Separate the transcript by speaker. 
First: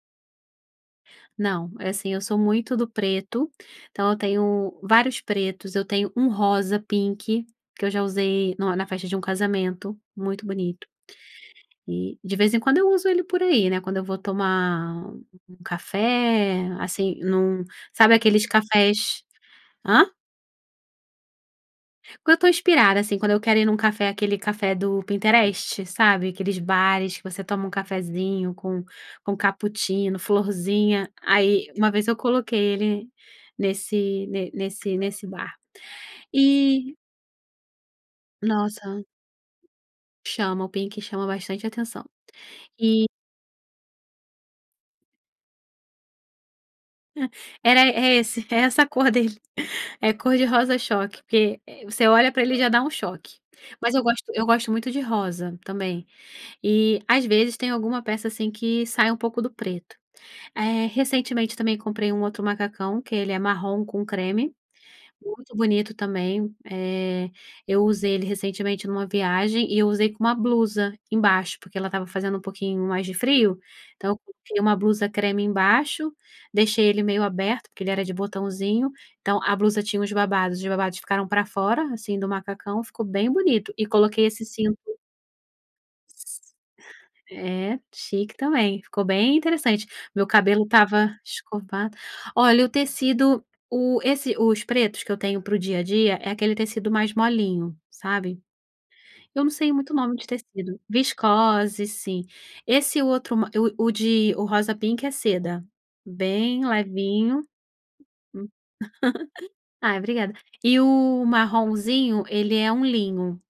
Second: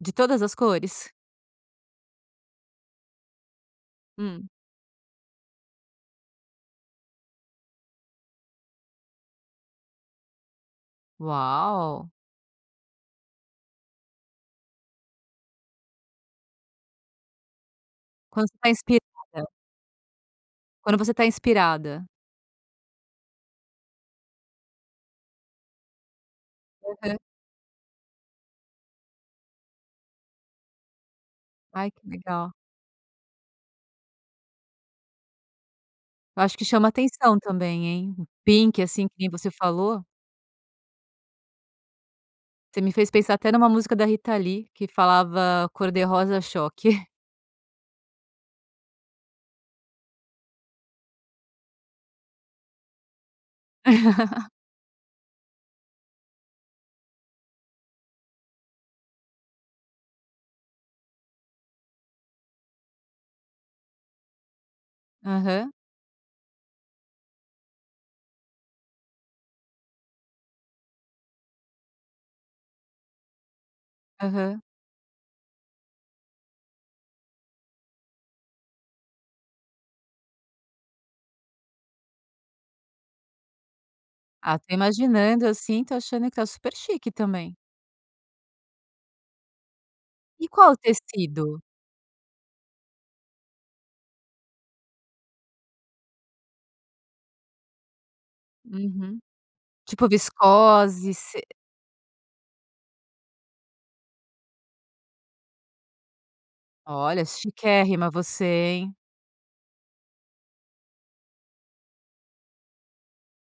Speaker 1: De todas as cores?
Speaker 2: Não, é assim eu sou muito do preto, então eu
Speaker 1: Uhum.
Speaker 2: tenho vários pretos, eu tenho um rosa pink que eu já usei no na festa de um casamento, muito bonito.
Speaker 1: Uau.
Speaker 2: E de vez em quando eu uso ele por aí, né, quando eu vou tomar um café, assim, num sabe
Speaker 1: Quando
Speaker 2: aqueles
Speaker 1: está
Speaker 2: cafés?
Speaker 1: inspirada.
Speaker 2: Hã?
Speaker 1: Quando você está inspirada.
Speaker 2: Quando eu estou inspirada, assim, quando eu quero ir em um café, aquele café do Pinterest, sabe? Aqueles bares
Speaker 1: Aham.
Speaker 2: que você toma um cafezinho com com cappuccino, florzinha, aí uma
Speaker 1: Ai que
Speaker 2: vez eu
Speaker 1: legal.
Speaker 2: coloquei ele nesse ne nesse nesse bar.
Speaker 1: Eu acho que chama
Speaker 2: E
Speaker 1: atenção também hein? O pink,
Speaker 2: nossa
Speaker 1: assim, que nem você falou.
Speaker 2: Chama o pink chama bastante atenção.
Speaker 1: Você me
Speaker 2: E
Speaker 1: fez pensar até em uma música da Rita Lee que falava cor de rosa choque.
Speaker 2: Era é esse, é essa cor dele, é cor de rosa choque, que você olha para ele já dá um choque, mas eu gosto eu gosto muito de rosa também, e às vezes tem alguma peça, assim, que sai um pouco do preto. Eh, recentemente também comprei um outro macacão que ele é marrom com creme, muito
Speaker 1: Aham.
Speaker 2: bonito também, eh, eu usei ele recentemente em uma viagem e usei com uma blusa embaixo, porque porque ela estava fazendo um pouquinho mais de frio, então eu coloquei
Speaker 1: Aham.
Speaker 2: uma blusa creme embaixo, deixei ele meio aberto, porque ele era de botãozinho, então a blusa tinha uns babados, os babados ficaram para fora assim do macacão, ficou bem bonito, e coloquei esse
Speaker 1: Até
Speaker 2: cinto.
Speaker 1: imaginando, assim, estou achando que é super chique também.
Speaker 2: É, chique também, ficou bem interessante, meu
Speaker 1: E
Speaker 2: cabelo
Speaker 1: qual o
Speaker 2: estava
Speaker 1: tecido?
Speaker 2: escovado. Olha o tecido, o esse os pretos que eu tenho para o dia a dia, é aquele tecido mais molinho, sabe?
Speaker 1: Uhum,
Speaker 2: Eu não sei muito o
Speaker 1: tipo
Speaker 2: nome de tecido,
Speaker 1: viscose, se
Speaker 2: viscose sim, esse outro ma o o de o rosa pink é seda, bem
Speaker 1: Olha,
Speaker 2: levinho.
Speaker 1: chiquérrima você, hein?
Speaker 2: Ai obrigada. E o marronzinho ele é um linho.